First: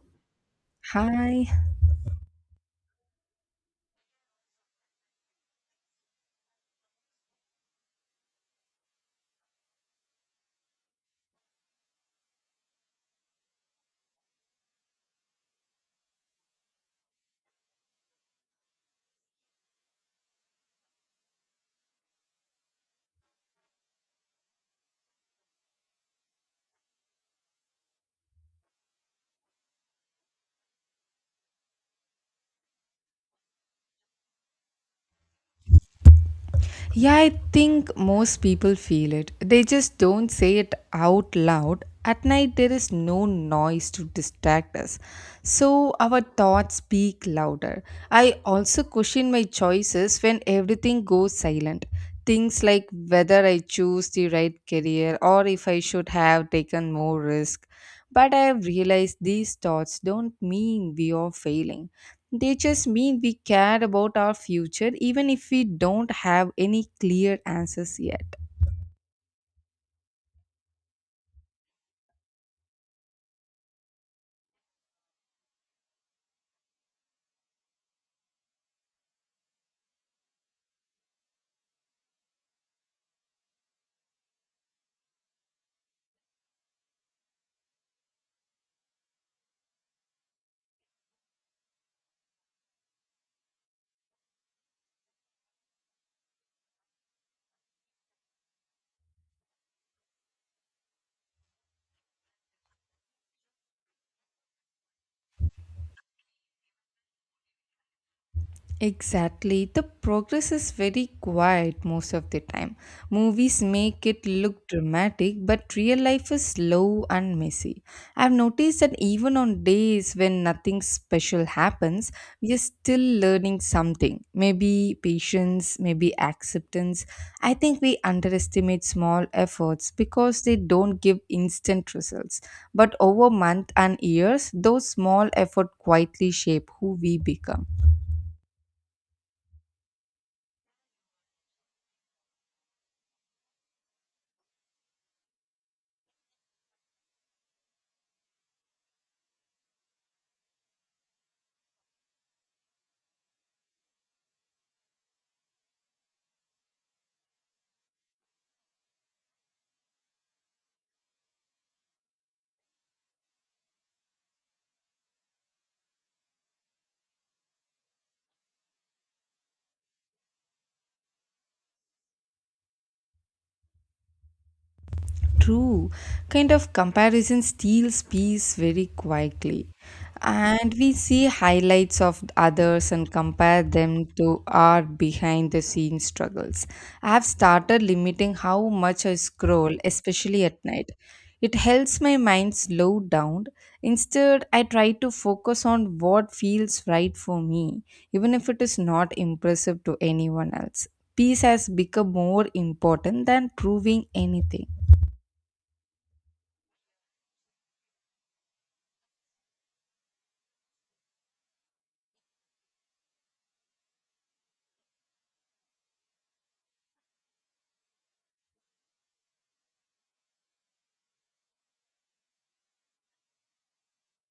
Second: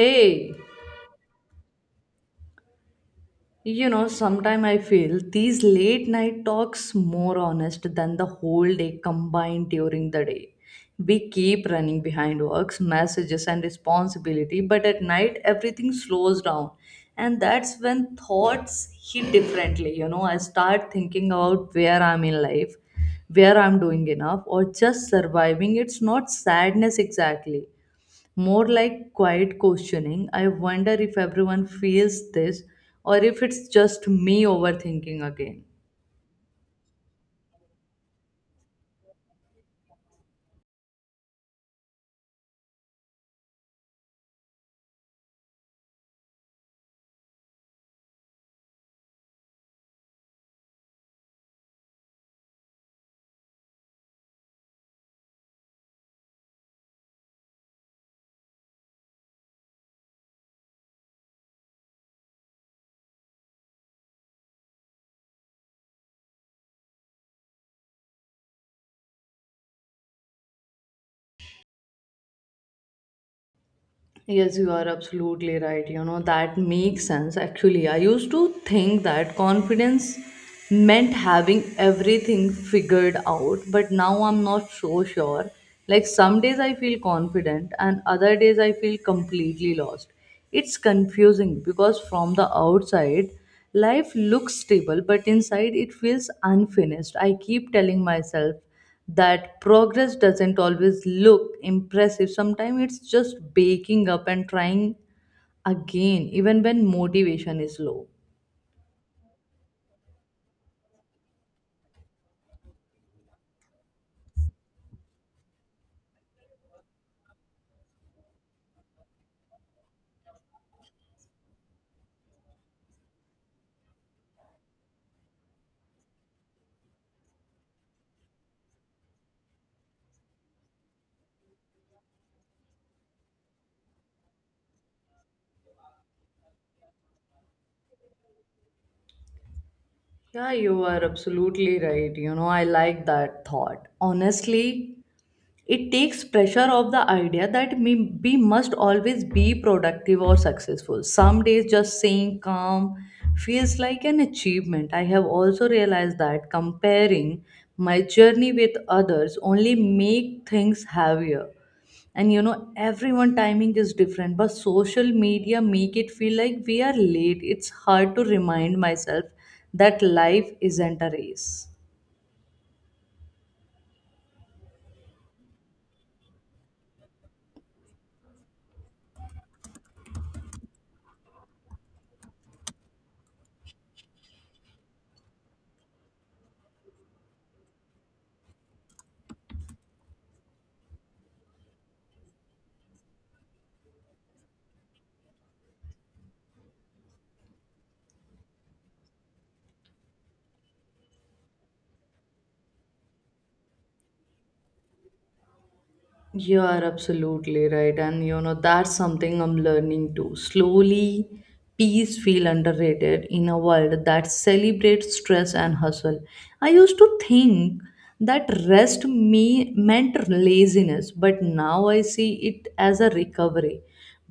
Hey, Hi. you know, sometimes I feel these late night talks more honest than the whole day combined during the day. We keep running behind works, messages, and responsibility, but at night everything slows down. And that's when thoughts hit differently. You know, I start thinking about where I'm in life, where I'm doing enough, or just surviving. It's not sadness exactly, more like quiet questioning. I wonder if everyone feels this or if it's just me overthinking again. Yeah, I think most people feel it. They just don't say it out loud. At night, there is no noise to distract us. So our thoughts speak louder. I also question my choices when everything goes silent. Things like whether I choose the right career or if I should have taken more risk. But I have realized these thoughts don't mean we are failing. They just mean we care about our future even if we don't have any clear answers yet. Yes, you are absolutely right. You know, that makes sense. Actually, I used to think that confidence meant having everything figured out, but now I'm not so sure. Like, some days I feel confident, and other days I feel completely lost. It's confusing because from the outside, life looks stable, but inside it feels unfinished. I keep telling myself that progress doesn't always look impressive. Sometimes it's just waking up and trying again, even when motivation is low. Exactly. The progress is very quiet most of the time. Movies make it look dramatic, but real life is slow and messy. I've noticed that even on days when nothing special happens, we are still learning something. Maybe patience, maybe acceptance. I think we underestimate small efforts because they don't give instant results. But over months and years, those small efforts quietly shape who we become. Yeah, you are absolutely right. You know, I like that thought. Honestly, it takes pressure of the idea that me, we must always be productive or successful, some days just saying calm feels like an achievement. I have also realized that comparing my journey with others only make things heavier, and you know everyone timing is different, but social media make it feel like we are late. It's hard to remind myself that life isn't a race. True, kind of comparison steals peace very quietly. And we see highlights of others and compare them to our behind the scenes struggles. I have started limiting how much I scroll, especially at night. It helps my mind slow down. Instead, I try to focus on what feels right for me, even if it is not impressive to anyone else. Peace has become more important than proving anything. You are absolutely right. And you know, that's something I'm learning too. Slowly, peace feel underrated in a world that celebrates stress and hustle. I used to think that rest me meant laziness, but now I see it as a recovery.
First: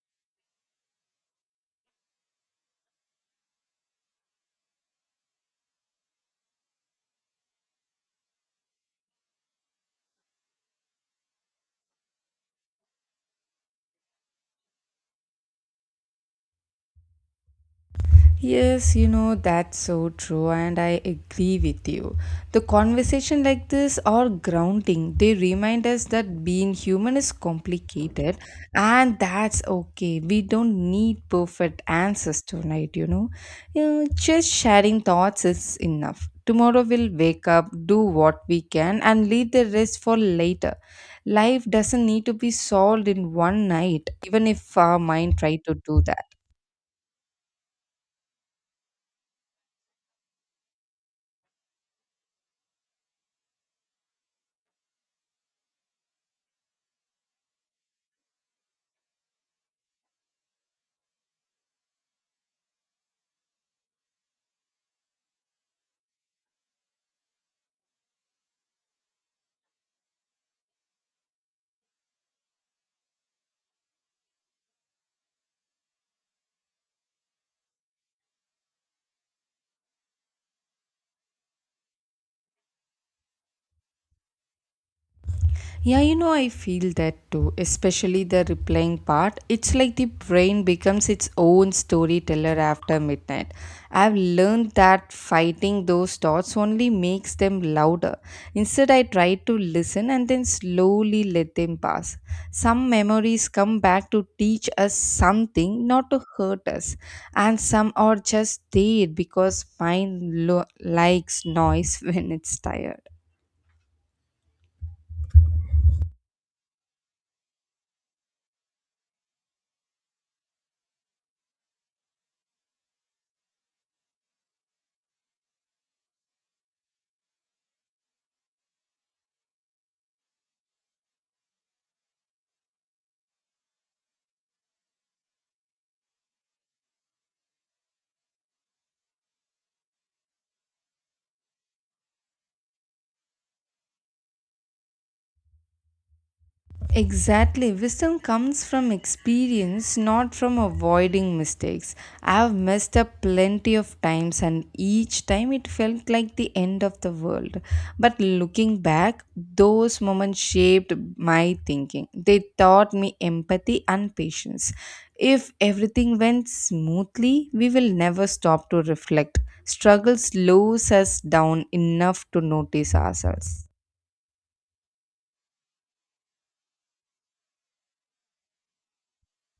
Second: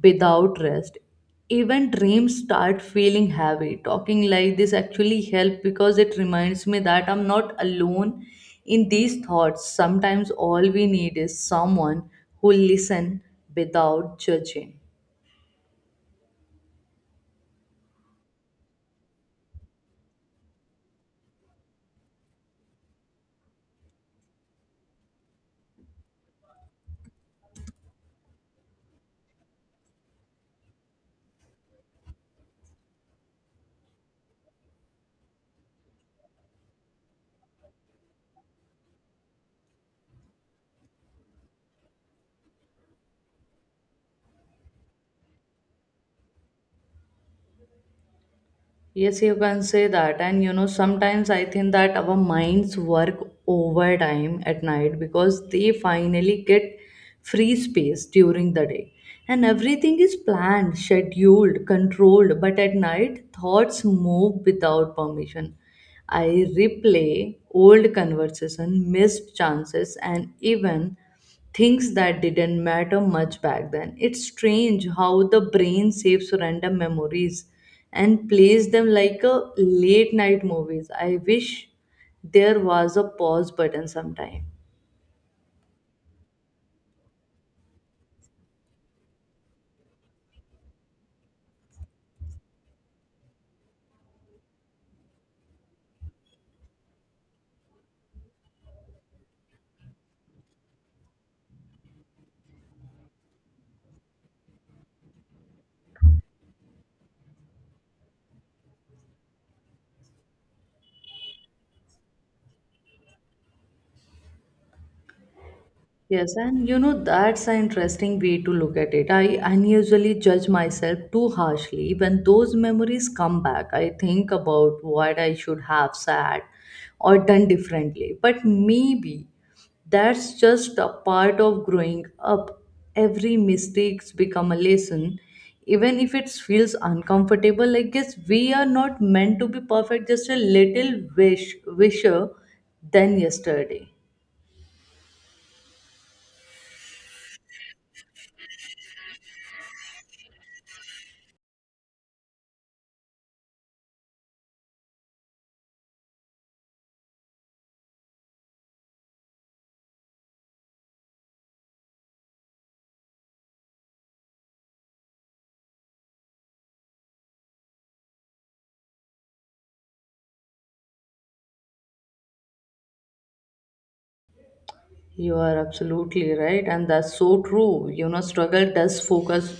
Without rest, even dreams start feeling heavy. Talking like this actually help because it reminds me that I'm not alone in these thoughts. Sometimes all we need is someone who listen without judging. Yes, that's so true, and I agree with you. The conversation like this are grounding. They remind us that being human is complicated, and that's okay. We don't need perfect answers tonight. Just sharing thoughts is enough. Tomorrow we'll wake up, do what we can, and leave the rest for later. Life doesn't need to be solved in one night, even if our mind try to do that. Yes, you can say that. And you know, sometimes I think that our minds work overtime at night because they finally get free space during the day. And everything is planned, scheduled, controlled. But at night, thoughts move without permission. I replay old conversation, missed chances, and even things that didn't matter much back then. It's strange how the brain saves random memories and plays them like a late night movies. I wish there was a pause button sometime. Yeah, I feel that too, especially the replaying part. It's like the brain becomes its own storyteller after midnight. I've learned that fighting those thoughts only makes them louder. Instead, I try to listen and then slowly let them pass. Some memories come back to teach us something, not to hurt us, and some are just there because mind likes noise when it's tired. Yes, and you know, that's an interesting way to look at it. I unusually judge myself too harshly. When those memories come back, I think about what I should have said or done differently. But maybe that's just a part of growing up. Every mistake's become a lesson. Even if it feels uncomfortable, I guess we are not meant to be perfect, just a little wisher than yesterday. Exactly. Wisdom comes from experience, not from avoiding mistakes. I've messed up plenty of times, and each time it felt like the end of the world. But looking back, those moments shaped my thinking. They taught me empathy and patience. If everything went smoothly, we will never stop to reflect. Struggle slows us down enough to notice ourselves. You are absolutely right, and that's so true. You know, struggle does focus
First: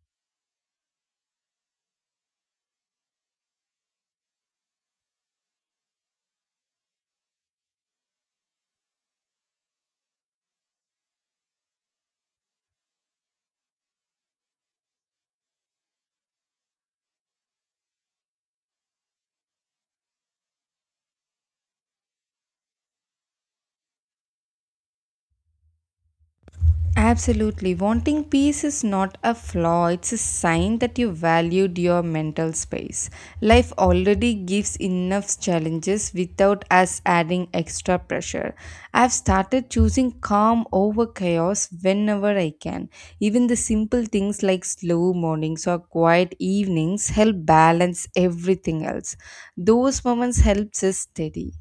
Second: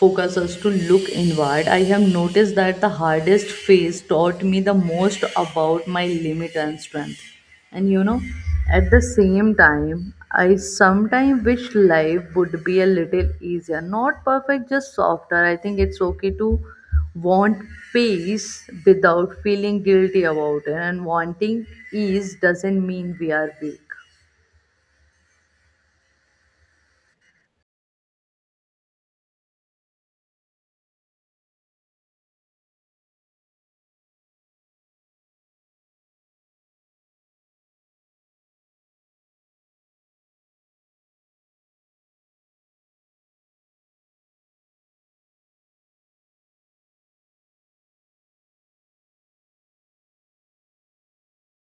focus us to look inward. I have noticed that the hardest phase taught me the most about my limit and strength. And you know, at the same time, I sometimes wish life would be a little easier. Not perfect, just softer. I think it's okay to want peace without feeling guilty about it. And wanting ease doesn't mean we are weak. Absolutely. Wanting peace is not a flaw, it's a sign that you valued your mental space. Life already gives enough challenges without us adding extra pressure. I've started choosing calm over chaos whenever I can. Even the simple things like slow mornings or quiet evenings help balance everything else. Those moments helps us steady.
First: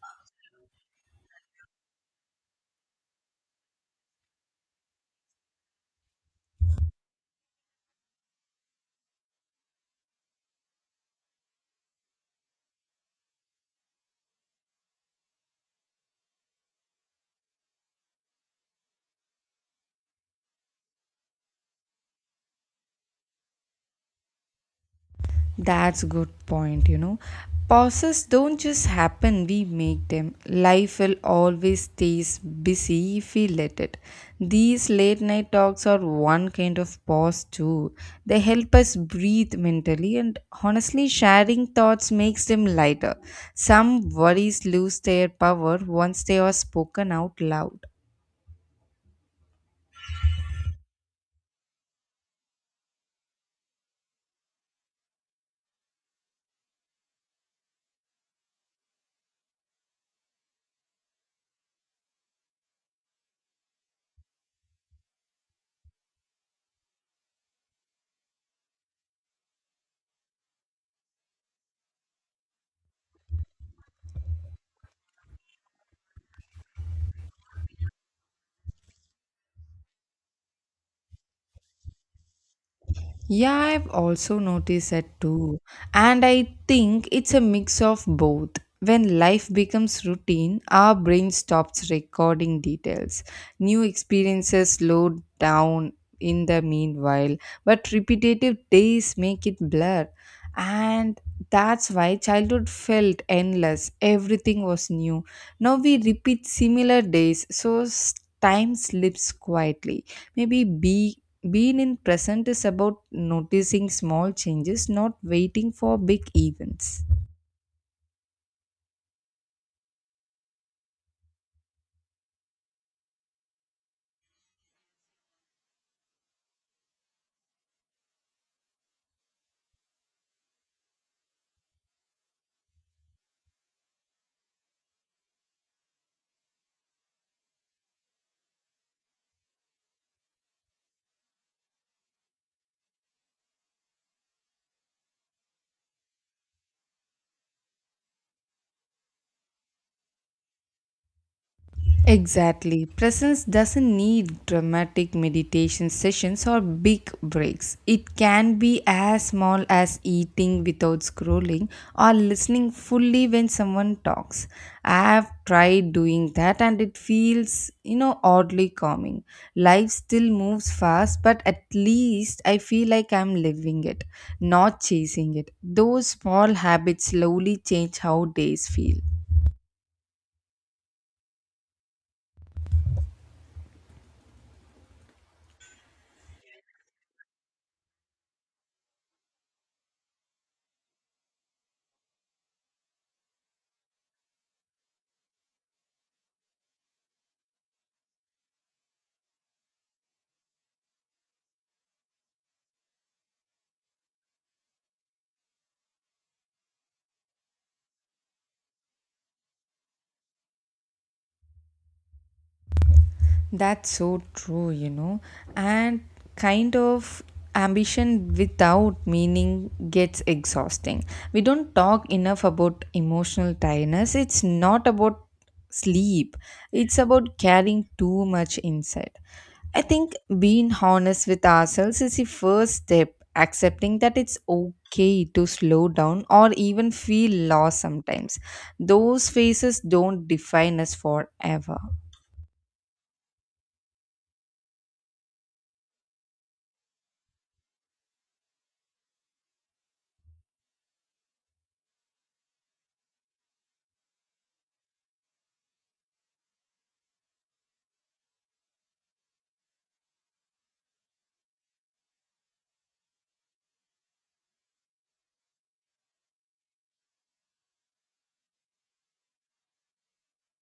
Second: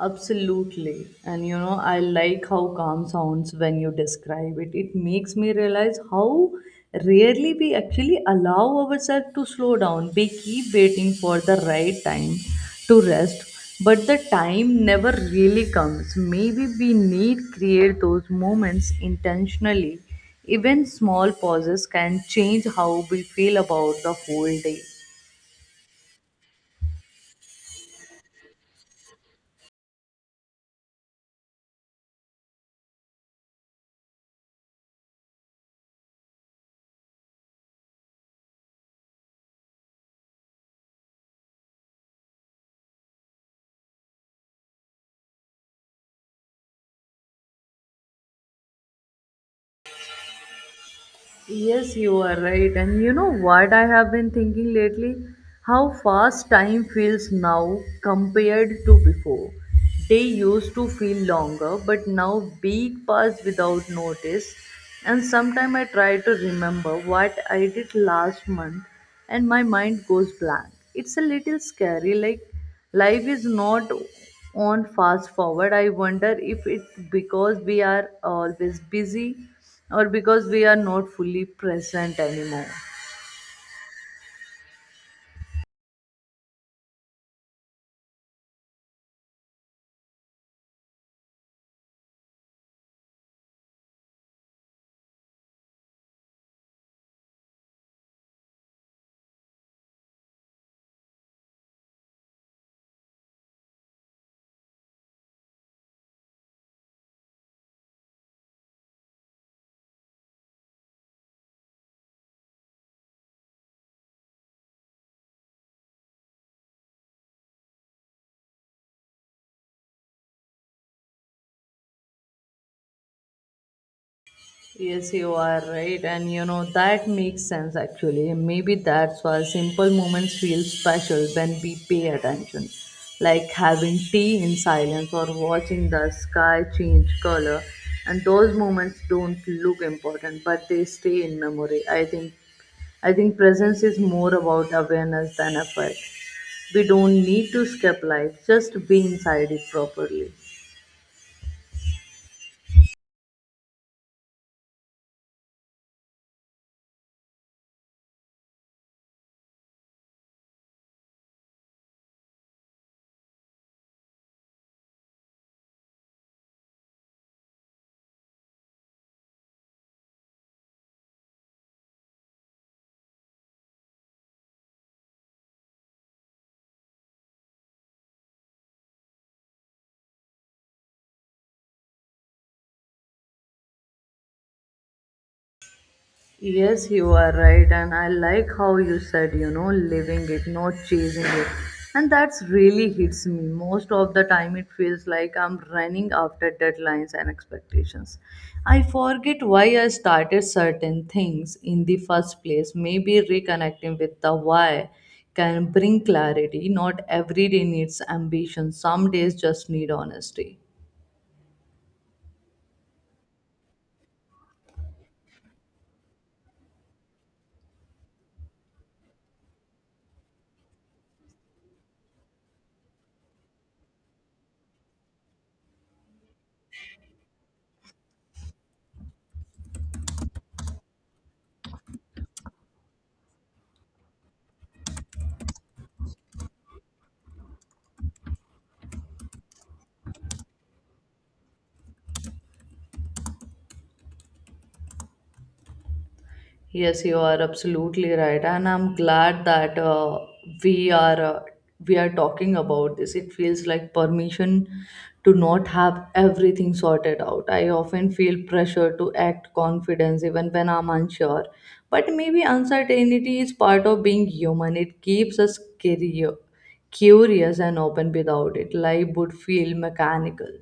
Absolutely. And you know, I like how calm sounds when you describe it. It makes me realize how rarely we actually allow ourselves to slow down. We keep waiting for the right time to rest, but the time never really comes. Maybe we need create those moments intentionally. Even small pauses can change how we feel about the whole day. That's good point. Pauses don't just happen, we make them. Life will always stays busy if we let it. These late night talks are one kind of pause too. They help us breathe mentally and honestly sharing thoughts makes them lighter. Some worries lose their power once they are spoken out loud. Yes, you are right. And you know what I have been thinking lately? How fast time feels now compared to before. They used to feel longer, but now week pass without notice. And sometimes I try to remember what I did last month, and my mind goes blank. It's a little scary, like life is not on fast forward. I wonder if it's because we are always busy or because we are not fully present anymore. Yeah, I've also noticed that too. And I think it's a mix of both. When life becomes routine, our brain stops recording details. New experiences slow down in the meanwhile, but repetitive days make it blur. And that's why childhood felt endless. Everything was new. Now we repeat similar days, so time slips quietly. Maybe be being in present is about noticing small changes, not waiting for big events. Yes, you are right, and you know that makes sense actually. Maybe that's why simple moments feel special when we pay attention, like having tea in silence or watching the sky change color. And those moments don't look important, but they stay in memory. I think presence is more about awareness than effort. We don't need to escape life; just be inside it properly. Exactly. Presence doesn't need dramatic meditation sessions or big breaks. It can be as small as eating without scrolling or listening fully when someone talks. I have tried doing that and it feels, oddly calming. Life still moves fast, but at least I feel like I'm living it, not chasing it. Those small habits slowly change how days feel. Yes, you are right, and I like how you said, you know, living it, not chasing it. And that's really hits me. Most of the time, it feels like I'm running after deadlines and expectations. I forget why I started certain things in the first place. Maybe reconnecting with the why can bring clarity. Not every day needs ambition, some days just need honesty. That's so true. And kind of ambition without meaning gets exhausting. We don't talk enough about emotional tiredness. It's not about sleep, it's about carrying too much inside. I think being honest with ourselves is the first step, accepting that it's okay to slow down or even feel lost sometimes. Those phases don't define us forever. Yes, you are absolutely right, and I'm glad that we are we are talking about this. It feels like permission to not have everything sorted out. I often feel pressure to act confident even when I'm unsure, but maybe uncertainty is part of being human. It keeps us curious and open. Without it, life would feel mechanical.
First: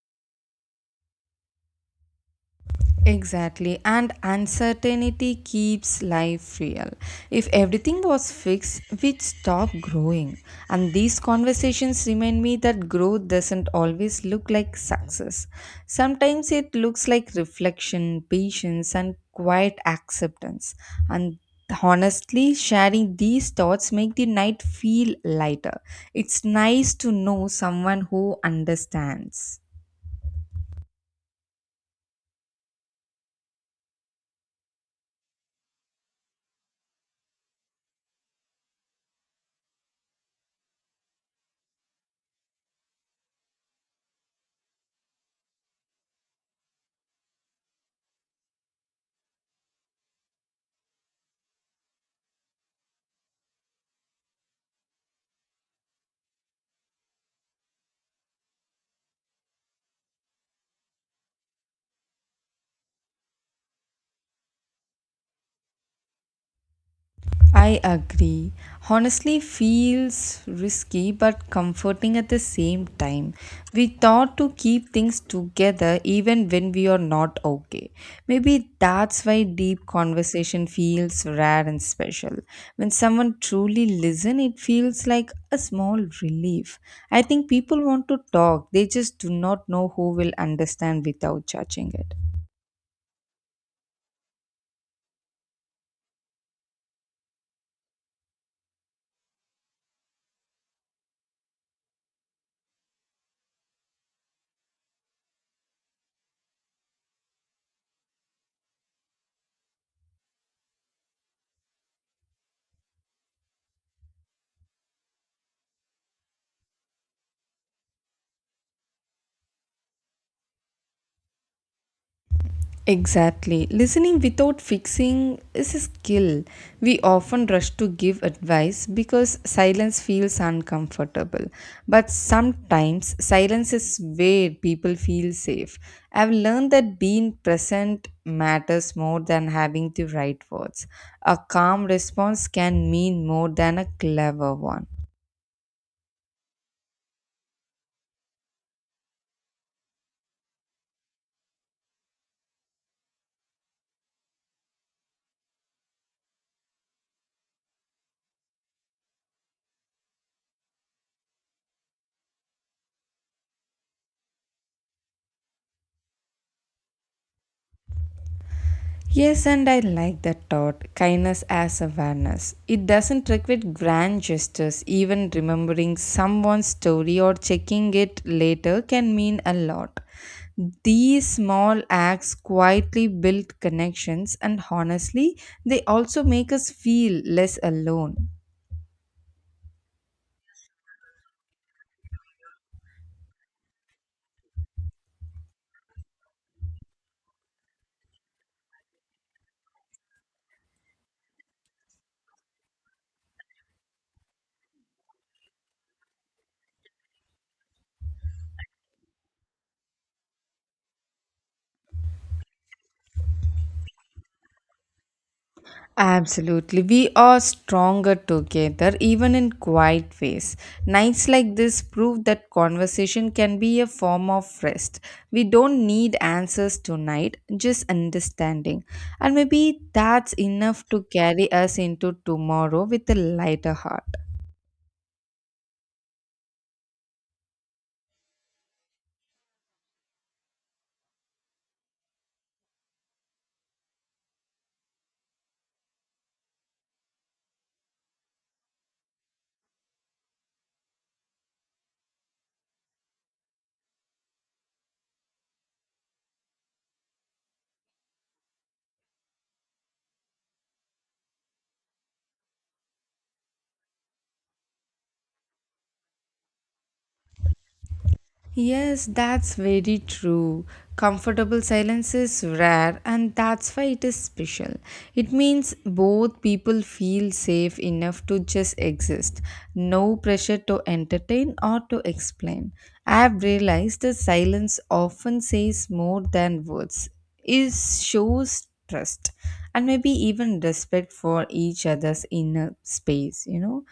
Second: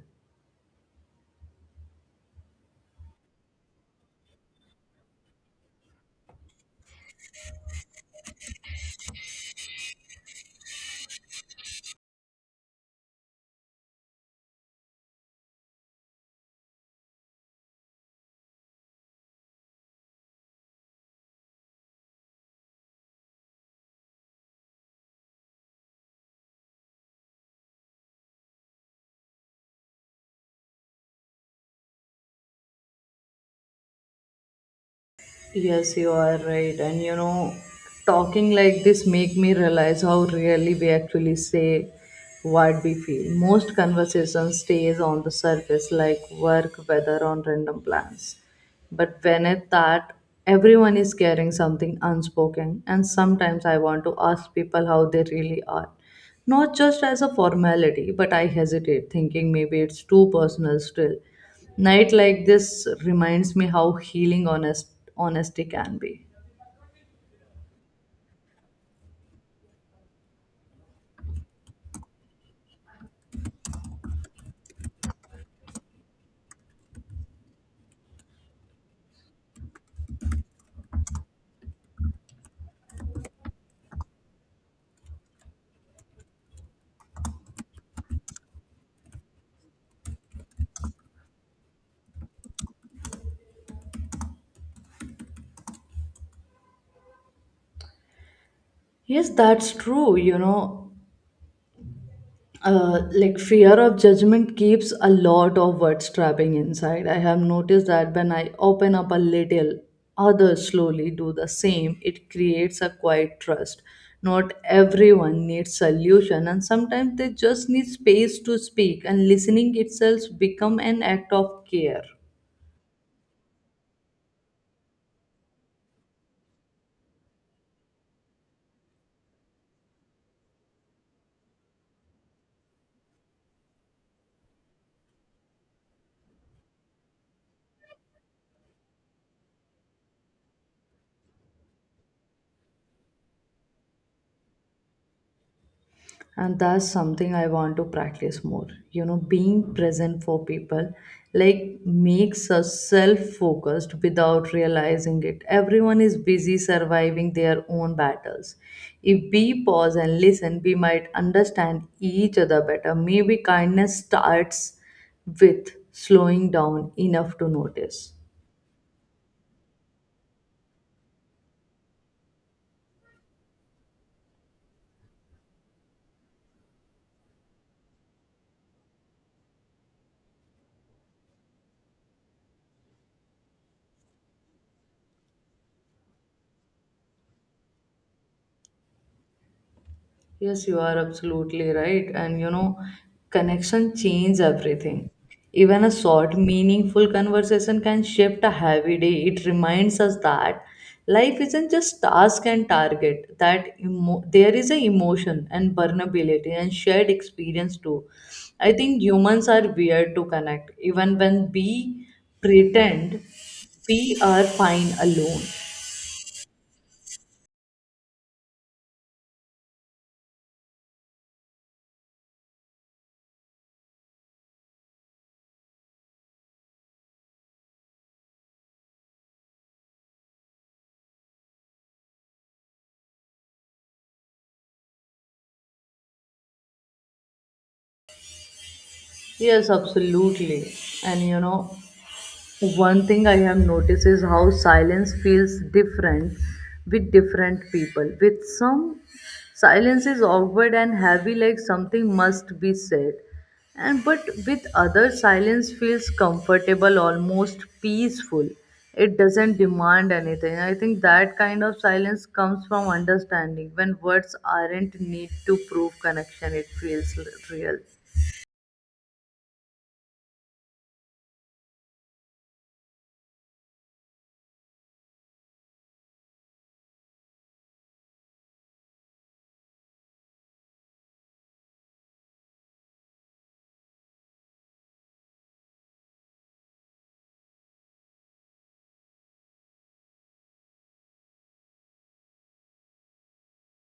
Exactly, and uncertainty keeps life real. If everything was fixed, we'd stop growing. And these conversations remind me that growth doesn't always look like success. Sometimes it looks like reflection, patience, and quiet acceptance. And honestly, sharing these thoughts make the night feel lighter. It's nice to know someone who understands. Yes, you are right. And you know, talking like this make me realize how rarely we actually say what we feel. Most conversation stays on the surface like work, weather on random plans. But beneath that, everyone is carrying something unspoken and sometimes I want to ask people how they really are, not just as a formality, but I hesitate, thinking maybe it's too personal still. Night like this reminds me how healing honesty can be. I agree. Honestly, feels risky but comforting at the same time. We thought to keep things together even when we are not okay. Maybe that's why deep conversation feels rare and special. When someone truly listens, it feels like a small relief. I think people want to talk, they just do not know who will understand without judging it. Yes, that's true. You know, like fear of judgment keeps a lot of words trapping inside. I have noticed that when I open up a little, others slowly do the same. It creates a quiet trust. Not everyone needs solution, and sometimes they just need space to speak. And listening itself become an act of care. Exactly. Listening without fixing is a skill. We often rush to give advice because silence feels uncomfortable. But sometimes silence is where people feel safe. I've learned that being present matters more than having the right words. A calm response can mean more than a clever one. And that's something I want to practice more, you know, being present for people, like makes us self focused without realizing it. Everyone is busy surviving their own battles. If we pause and listen, we might understand each other better. Maybe kindness starts with slowing down enough to notice. Yes, and I like that thought kindness as awareness. It doesn't require grand gestures, even remembering someone's story or checking it later can mean a lot. These small acts quietly build connections, and honestly, they also make us feel less alone. Yes, you are absolutely right. And you know, connection change everything. Even a short, meaningful conversation can shift a heavy day. It reminds us that life isn't just task and target, that there is a emotion and vulnerability and shared experience too. I think humans are weird to connect, even when we pretend we are fine alone. Absolutely. We are stronger together, even in quiet ways. Nights like this prove that conversation can be a form of rest. We don't need answers tonight, just understanding. And maybe that's enough to carry us into tomorrow with a lighter heart. Yes, absolutely. And you know, one thing I have noticed is how silence feels different with different people. With some, silence is awkward and heavy, like something must be said. And but with others, silence feels comfortable, almost peaceful. It doesn't demand anything. I think that kind of silence comes from understanding. When words aren't need to prove connection, it feels real. Yes, that's very true. Comfortable silence is rare, and that's why it is special. It means both people feel safe enough to just exist, no pressure to entertain or to explain. I have realized that silence often says more than words is shows trust and maybe even respect for each other's inner space you know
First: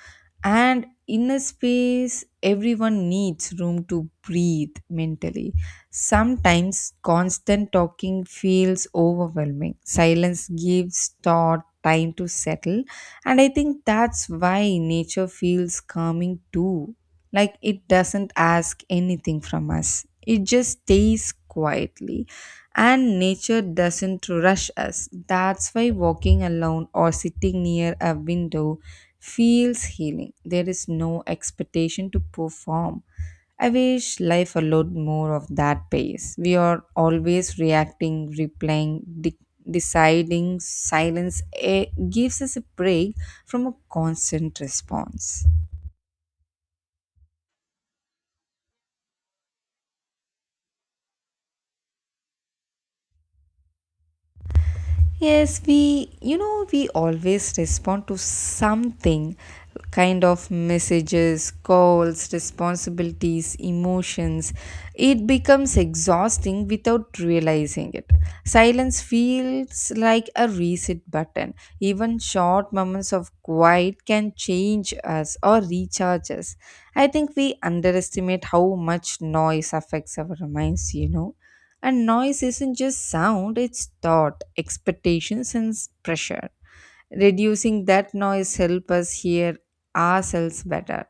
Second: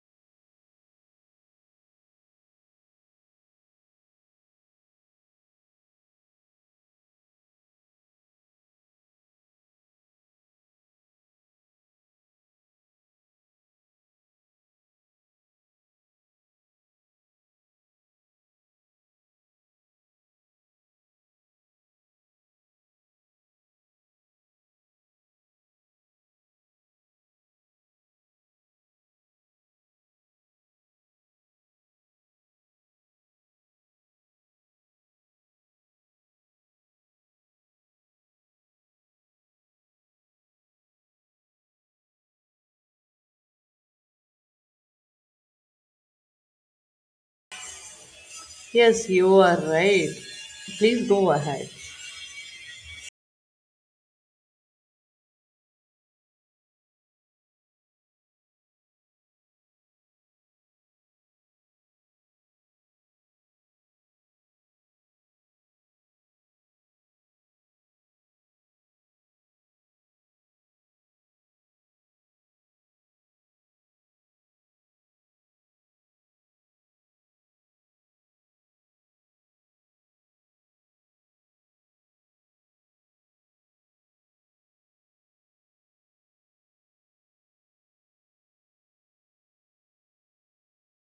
and inner space everyone needs room to breathe mentally. Sometimes constant talking feels overwhelming. Silence gives thought time to settle, and I think that's why nature feels calming too. Like, it doesn't ask anything from us, it just stays quietly, and nature doesn't rush us. That's why walking alone or sitting near a window feels healing. There is no expectation to perform. I wish life allowed more of that pace. We are always reacting, replaying, deciding. Silence gives us a break from a constant response. Yes, you are right. Please go ahead. Yes, we always respond to something kind of messages, calls, responsibilities, emotions. It becomes exhausting without realizing it. Silence feels like a reset button. Even short moments of quiet can change us or recharge us. I think we underestimate how much noise affects our minds. And noise isn't just sound, it's thought, expectations, and pressure. Reducing that noise help us hear ourselves better.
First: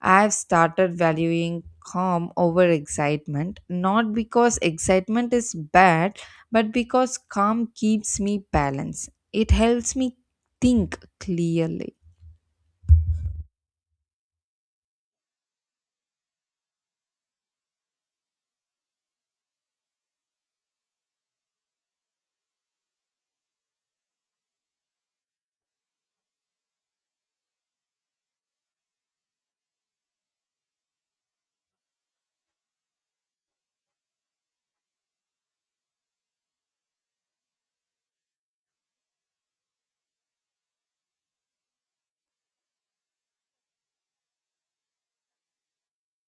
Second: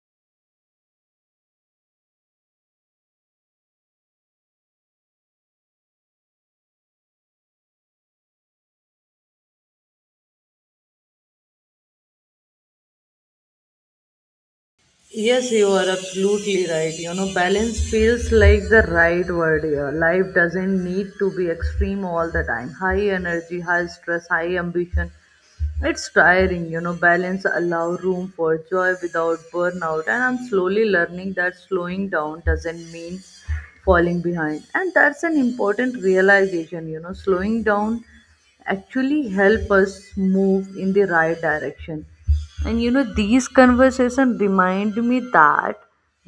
I've started valuing calm over excitement, not because excitement is bad, but because calm keeps me balanced. It helps me think clearly. Yes, you are absolutely right. You know, balance feels like the right word here. Life doesn't need to be extreme all the time. High energy, high stress, high ambition. It's tiring, you know. Balance allow room for joy without burnout. And I'm slowly learning that slowing down doesn't mean falling behind. And that's an important realization, you know. Slowing down actually help us move in the right direction. And you know, these conversations remind me that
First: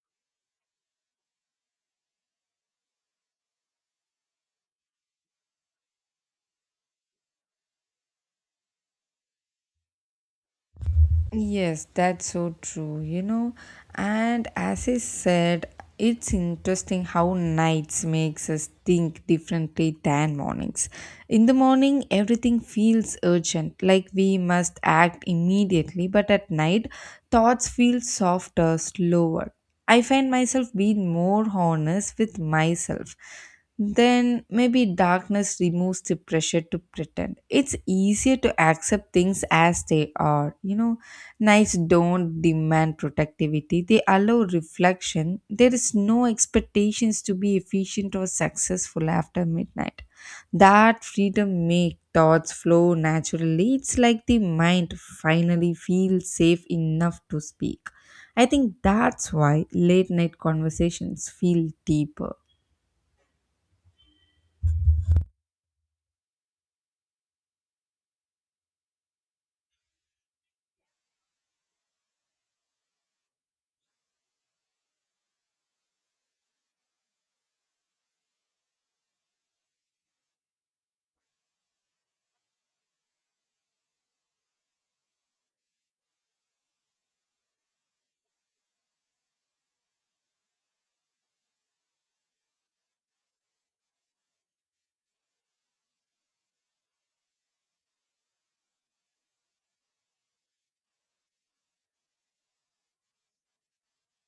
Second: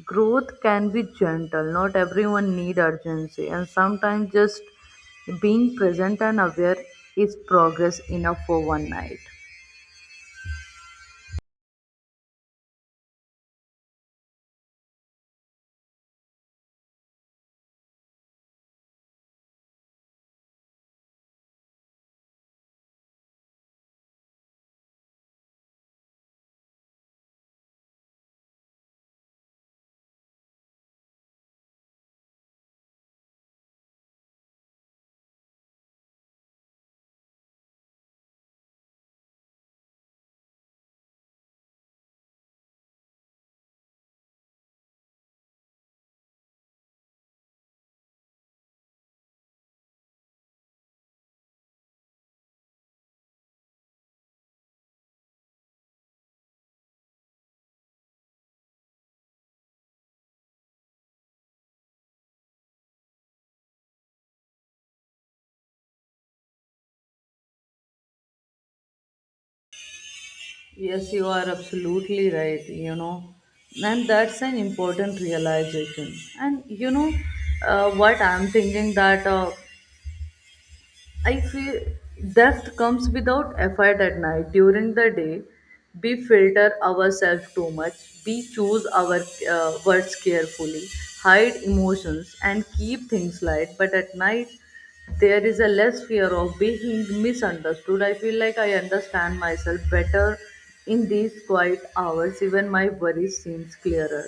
growth can be gentle. Not everyone need urgency, and sometimes just being present and aware is progress enough for one night. Yes, that's so true. And as I said, it's interesting how nights makes us think differently than mornings. In the morning, everything feels urgent, like we must act immediately, but at night, thoughts feel softer, slower. I find myself being more honest with myself then maybe darkness removes the pressure to pretend. It's easier to accept things as they are. Nights don't demand productivity, they allow reflection. There is no expectations to be efficient or successful after midnight. That freedom makes thoughts flow naturally. It's like the mind finally feels safe enough to speak. I think that's why late night conversations feel deeper. Yes, you are absolutely right, you know. And that's an important realization. And you know, what I'm thinking that I feel depth comes without effort at night. During the day, we filter ourselves too much. We choose our words carefully, hide emotions, and keep things light. But at night, there is a less fear of being misunderstood. I feel like I understand myself better in these quiet hours. Even my worries seems clearer.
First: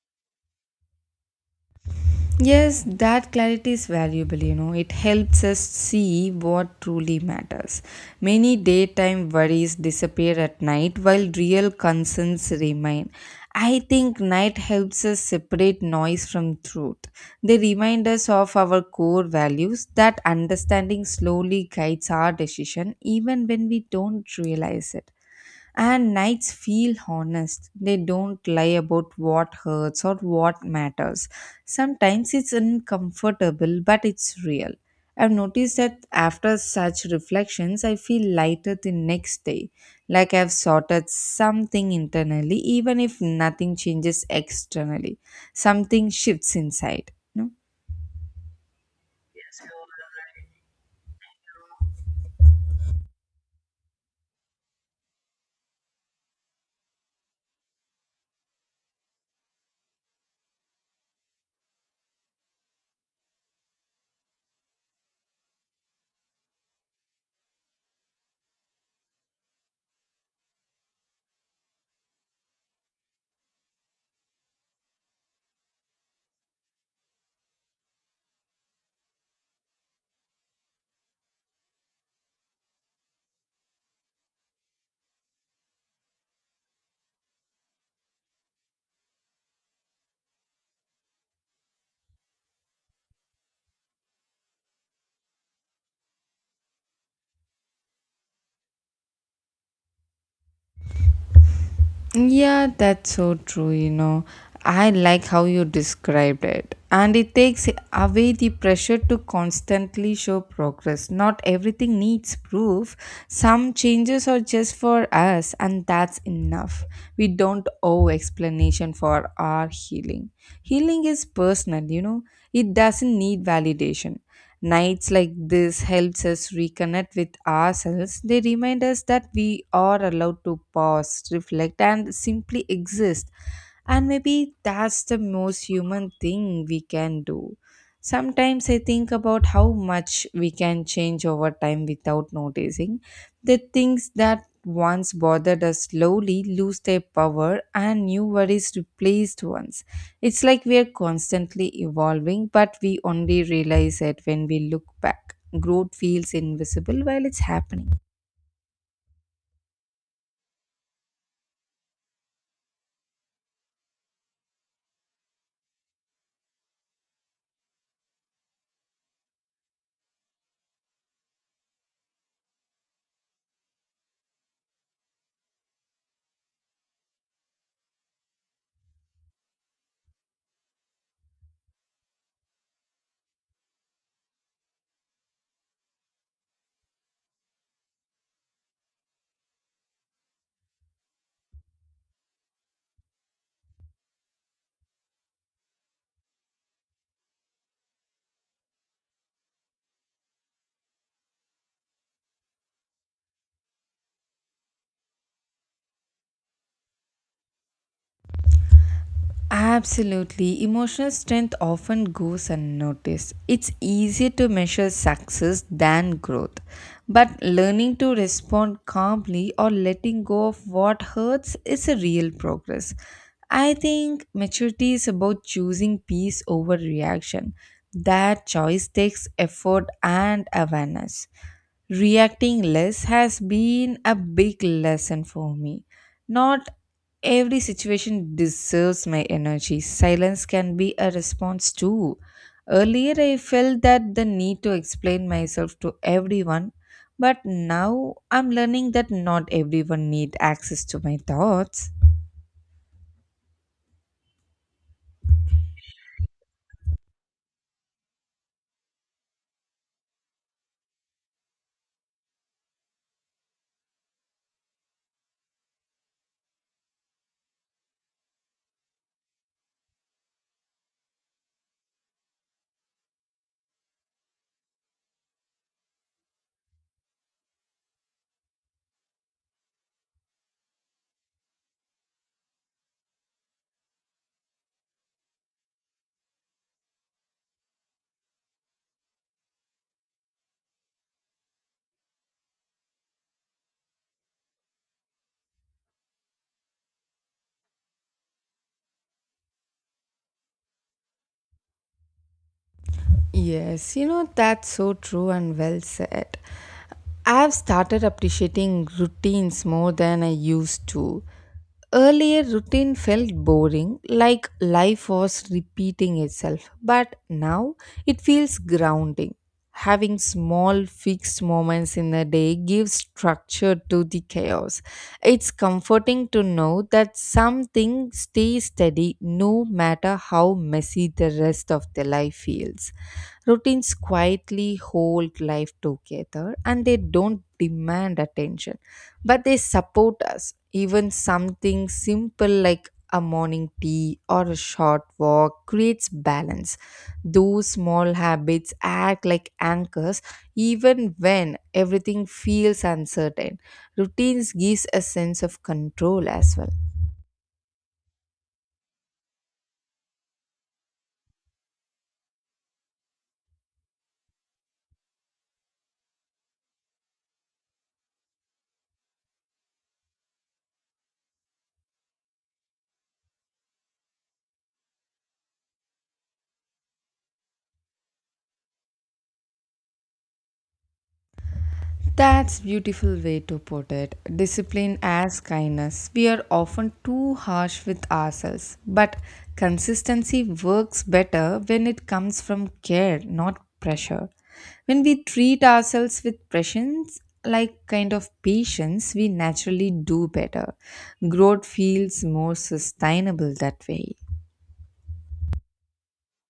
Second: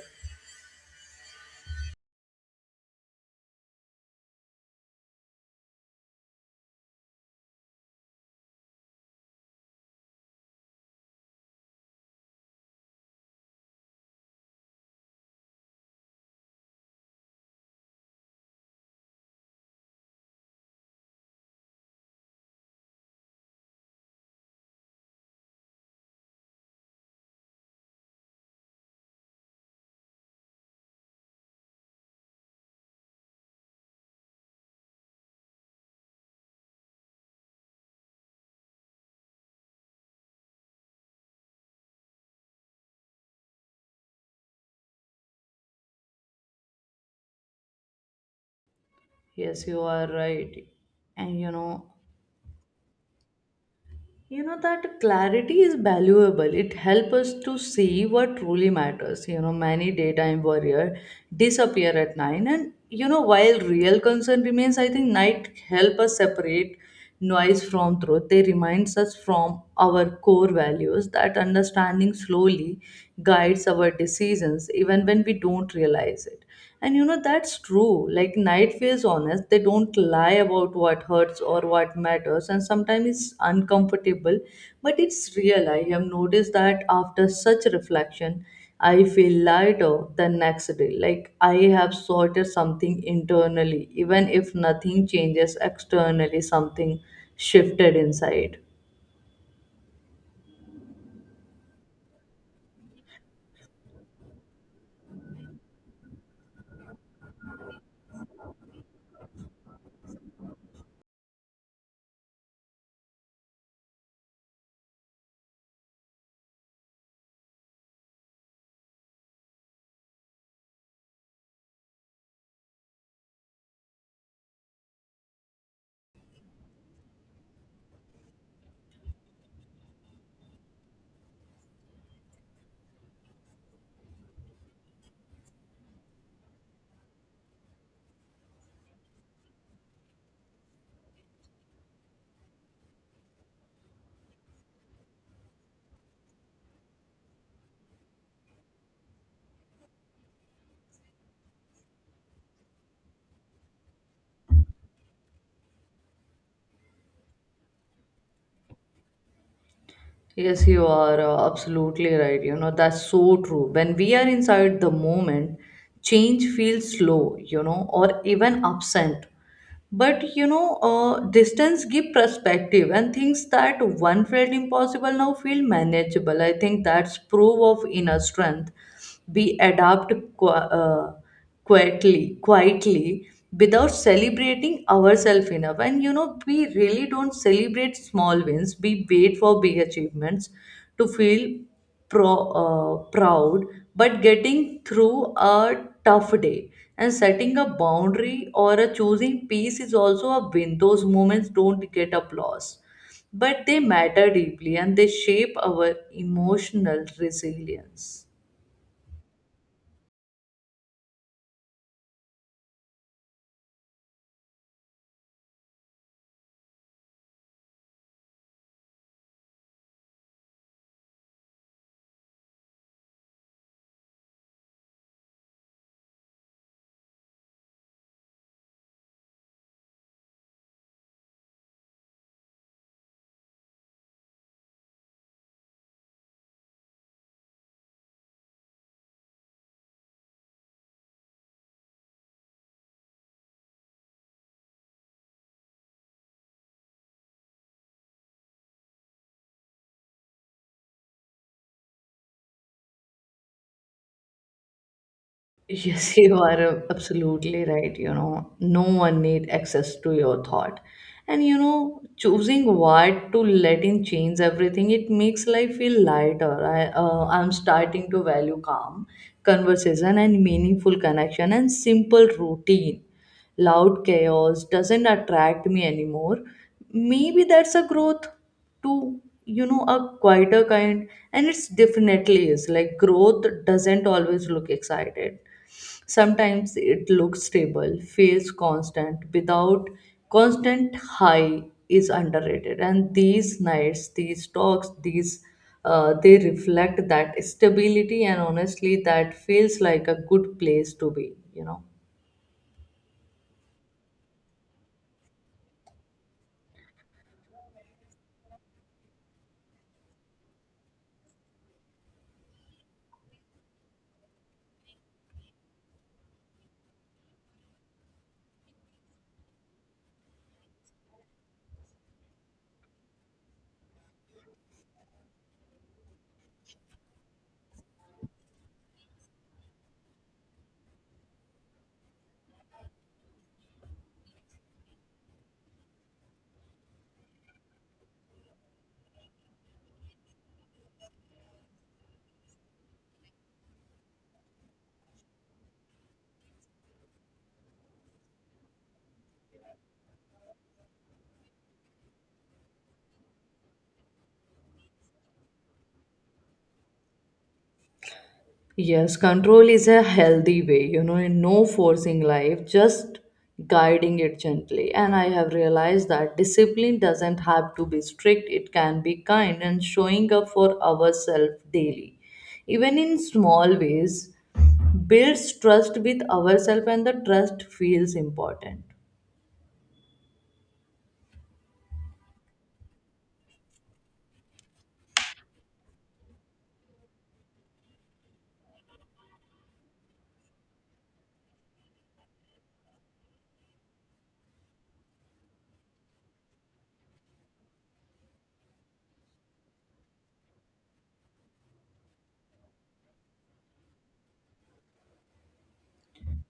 Yes, that clarity is valuable. It helps us see what truly matters. Many daytime worries disappear at night while real concerns remain. I think night helps us separate noise from truth. They remind us of our core values. That understanding slowly guides our decision even when we don't realize it. And nights feel honest. They don't lie about what hurts or what matters. Sometimes it's uncomfortable, but it's real. I've noticed that after such reflections, I feel lighter the next day, like I've sorted something internally, even if nothing changes externally. Something shifts inside. No? Yes, you are right. And you know, that clarity is valuable. It helps us to see what truly matters. You know, many daytime warrior disappear at nine, and you know, while real concern remains, I think night help us separate noise from truth. They reminds us from our core values. That understanding slowly guides our decisions, even when we don't realize it. And you know, that's true. Like night feels honest, they don't lie about what hurts or what matters, and sometimes it's uncomfortable, but it's real. I have noticed that after such reflection, I feel lighter the next day. Like I have sorted something internally, even if nothing changes externally, something shifted inside. Yeah, that's so true. I like how you described it. And it takes away the pressure to constantly show progress. Not everything needs proof. Some changes are just for us, and that's enough. We don't owe explanation for our healing. Healing is personal, it doesn't need validation. Nights like this helps us reconnect with ourselves. They remind us that we are allowed to pause, reflect and simply exist. And maybe that's the most human thing we can do. Sometimes I think about how much we can change over time without noticing. The things that once bothered us slowly lose their power and new worries replaced ones. It's like we are constantly evolving, but we only realize it when we look back. Growth feels invisible while it's happening. Yes, you are absolutely right. You know, that's so true. When we are inside the moment, change feels slow, you know, or even absent. But, you know, distance give perspective and things that one felt impossible now feel manageable. I think that's proof of inner strength. We adapt quietly without celebrating ourselves enough. And we really don't celebrate small wins. We wait for big achievements to feel pro, proud. But getting through a tough day and setting a boundary or a choosing peace is also a win. Those moments don't get applause, but they matter deeply and they shape our emotional resilience. Absolutely. Emotional strength often goes unnoticed. It's easier to measure success than growth. But learning to respond calmly or letting go of what hurts is a real progress. I think maturity is about choosing peace over reaction. That choice takes effort and awareness. Reacting less has been a big lesson for me. Not every situation deserves my energy. Silence can be a response too. Earlier, I felt that the need to explain myself to everyone, but now I'm learning that not everyone needs access to my thoughts. Yes, you are absolutely right. You know, no one need access to your thought. And you know, choosing what to let in change everything. It makes life feel lighter. I'm starting to value calm conversation and meaningful connection and simple routine. Loud chaos doesn't attract me anymore. Maybe that's a growth to, you know, a quieter kind. And it's definitely is like growth doesn't always look excited. Sometimes it looks stable, feels constant. Without constant high is underrated. And these nights, these talks, these they reflect that stability, and honestly that feels like a good place to be, you know. Yes, you know, that's so true and well said. I've started appreciating routines more than I used to. Earlier, routine felt boring, like life was repeating itself, but now it feels grounding. Having small fixed moments in the day gives structure to the chaos. It's comforting to know that something stays steady no matter how messy the rest of the life feels. Routines quietly hold life together and they don't demand attention, but they support us. Even something simple like a morning tea or a short walk creates balance. Those small habits act like anchors even when everything feels uncertain. Routines gives a sense of control as well. Yes, control is a healthy way, you know, in no forcing life, just guiding it gently. And I have realized that discipline doesn't have to be strict, it can be kind, and showing up for ourselves daily. Even in small ways, builds trust with ourselves, and the trust feels important. That's beautiful way to put it. Discipline as kindness. We are often too harsh with ourselves, but consistency works better when it comes from care, not pressure. When we treat ourselves with patience, like kind of patience, we naturally do better. Growth feels more sustainable that way.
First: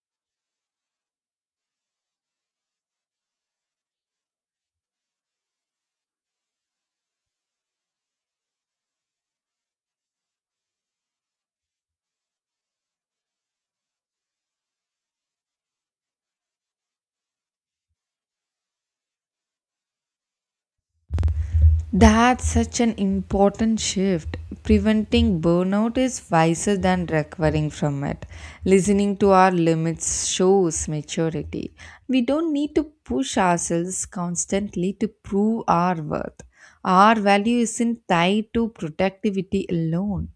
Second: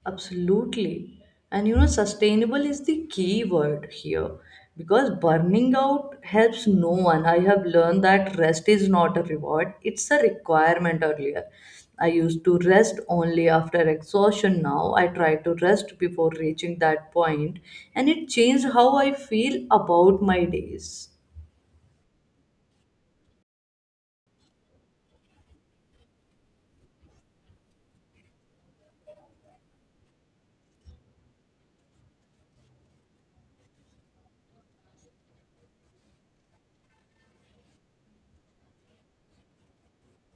Absolutely. And you know, sustainable is the key word here, because burning out helps no one. I have learned that rest is not a reward, it's a requirement. Earlier, I used to rest only after exhaustion. Now I try to rest before reaching that point, and it changed how I feel about my days. That's such an important shift. Preventing burnout is wiser than recovering from it. Listening to our limits shows maturity. We don't need to push ourselves constantly to prove our worth. Our value isn't tied to productivity alone.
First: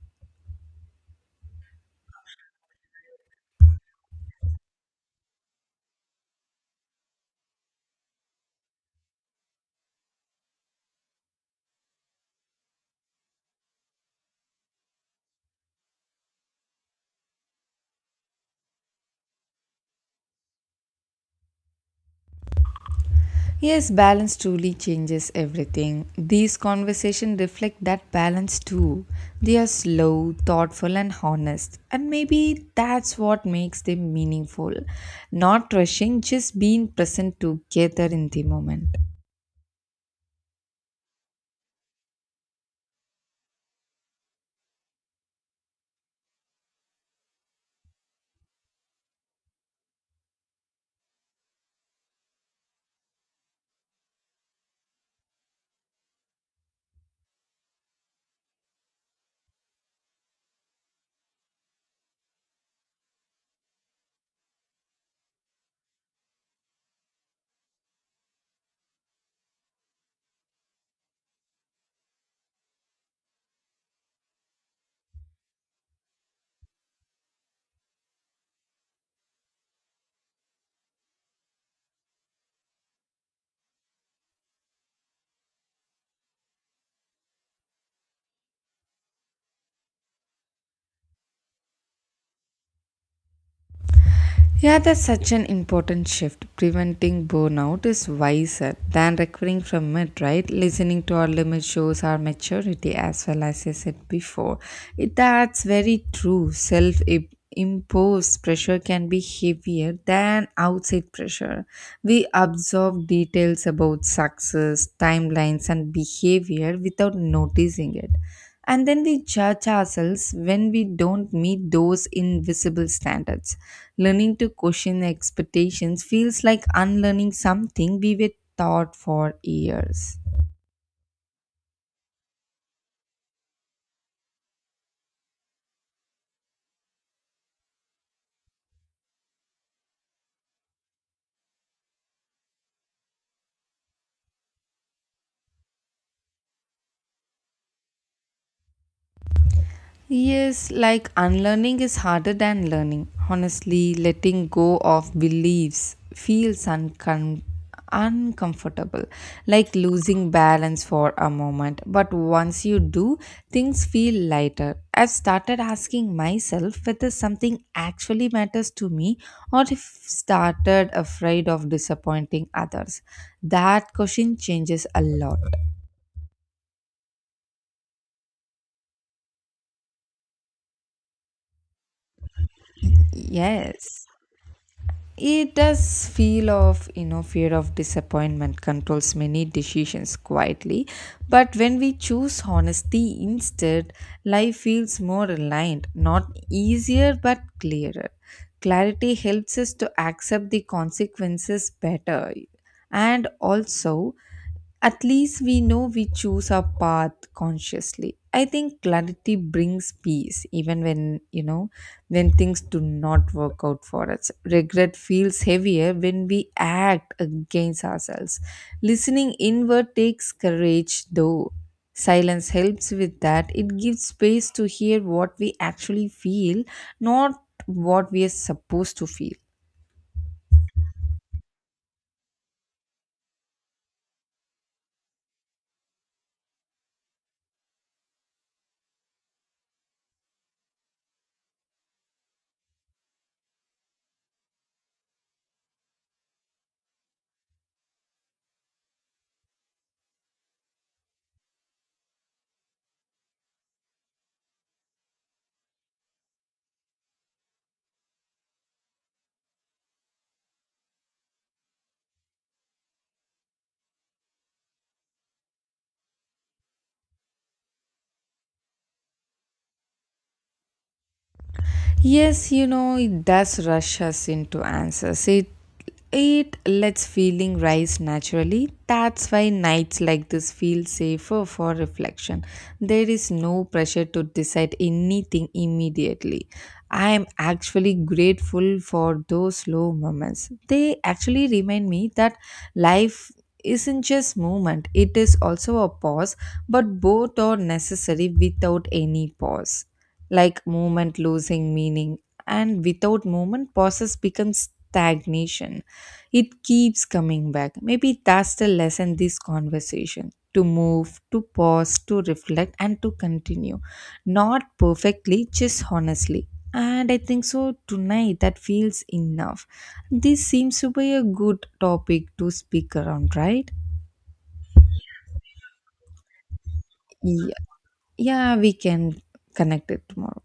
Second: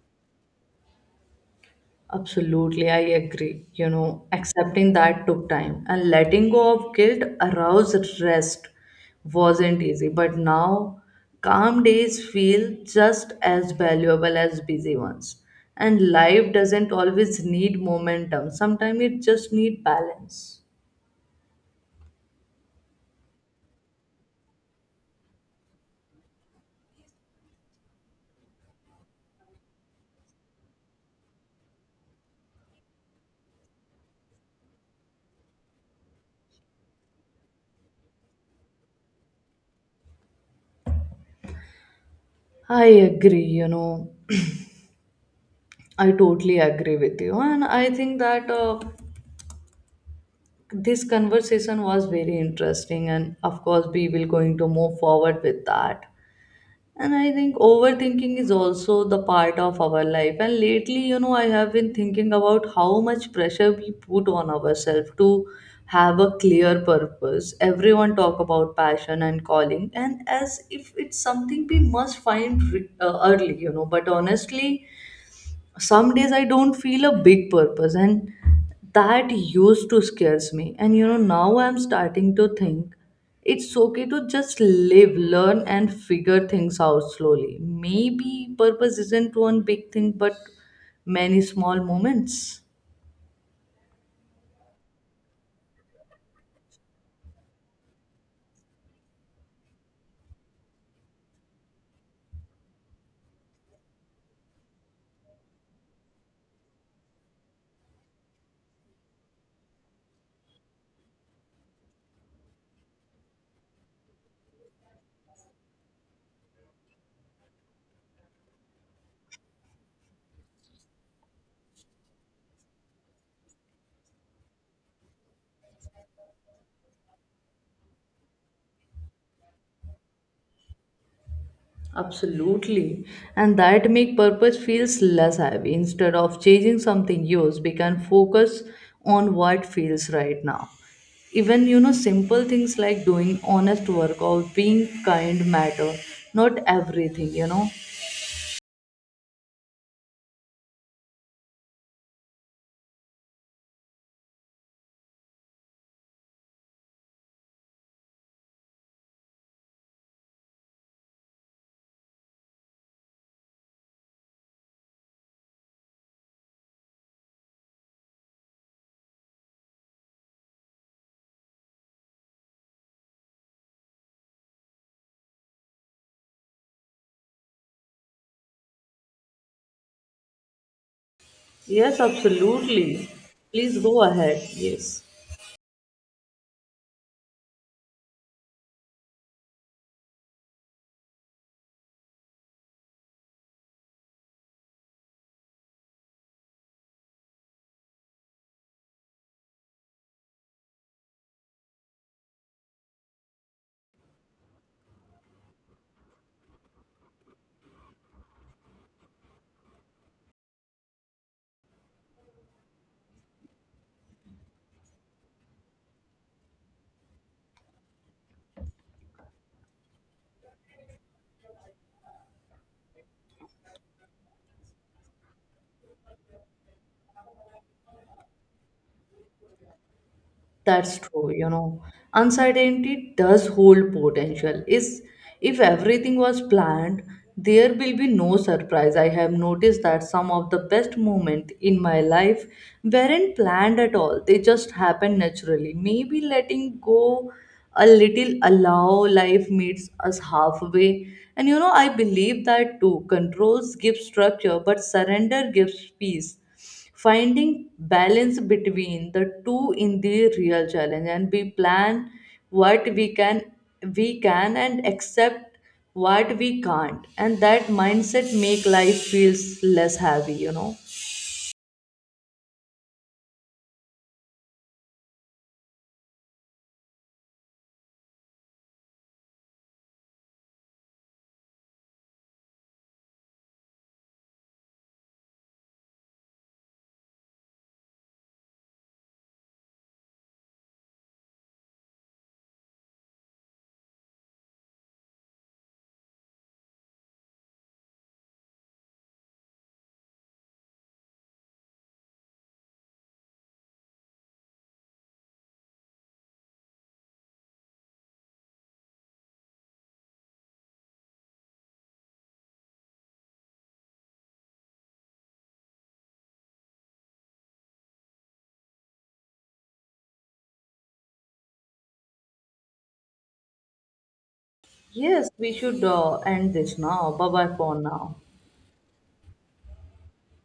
Absolutely, I agree. You know, accepting that took time, and letting go of guilt aroused rest wasn't easy. But now, calm days feel just as valuable as busy ones. And life doesn't always need momentum, sometimes it just needs balance. Yes, balance truly changes everything. These conversations reflect that balance too. They are slow, thoughtful, and honest. And maybe that's what makes them meaningful. Not rushing, just being present together in the moment. I agree, you know, I totally agree with you. And I think that this conversation was very interesting. And of course, we will going to move forward with that. And I think overthinking is also the part of our life. And lately, you know, I have been thinking about how much pressure we put on ourselves to have a clear purpose. Everyone talk about passion and calling, and as if it's something we must find early, you know. But honestly, some days I don't feel a big purpose, and that used to scares me. And you know, now I'm starting to think it's okay to just live, learn and figure things out slowly. Maybe purpose isn't one big thing, but many small moments. Yeah, that's such an important shift. Preventing burnout is wiser than recovering from it, right? Listening to our limits shows our maturity, as well as I said before. It, that's very true. Self imposed pressure can be heavier than outside pressure. We absorb details about success, timelines, and behavior without noticing it. And then we judge ourselves when we don't meet those invisible standards. Learning to question expectations feels like unlearning something we were taught for years. Absolutely. And that make purpose feels less heavy. Instead of chasing something used, we can focus on what feels right now. Even you know, simple things like doing honest work or being kind matter. Not everything, you know. Yes, like unlearning is harder than learning. Honestly, letting go of beliefs feels uncomfortable, like losing balance for a moment. But once you do, things feel lighter. I've started asking myself whether something actually matters to me or if started afraid of disappointing others. That question changes a lot. Yes, absolutely. Please go Yes. ahead. Yes. It does feel of, you know, fear of disappointment controls many decisions quietly, but when we choose honesty instead, life feels more aligned, not easier but clearer. Clarity helps us to accept the consequences better, and also at least we know we choose our path consciously. I think clarity brings peace, even when you know, when things do not work out for us. Regret feels heavier when we act against ourselves. Listening inward takes courage, though. Silence helps with that. It gives space to hear what we actually feel, not what we are supposed to feel. That's true, you know. Uncertainty does hold potential. Is if everything was planned, there will be no surprise. I have noticed that some of the best moments in my life weren't planned at all. They just happened naturally. Maybe letting go a little allow life meets us halfway. And you know, I believe that too. Controls give structure, but surrender gives peace. Finding balance between the two in the real challenge. And we plan what we can, and accept what we can't. And that mindset make life feels less heavy, you know. Yes, you know, it does rush us into answers. It lets feeling rise naturally. That's why nights like this feel safer for reflection. There is no pressure to decide anything immediately. I am actually grateful for those slow moments. They actually remind me that life isn't just movement, it is also a pause, but both are necessary. Without any pause, like movement losing meaning, and without movement process becomes stagnation. It keeps coming back. Maybe that's the lesson this conversation: to move, to pause, to reflect, and to continue, not perfectly, just honestly. And I think so tonight that feels enough. This seems to be a good topic to speak around, right? Yes, we should end this now. Bye bye Yeah, for now. yeah we can connect it tomorrow.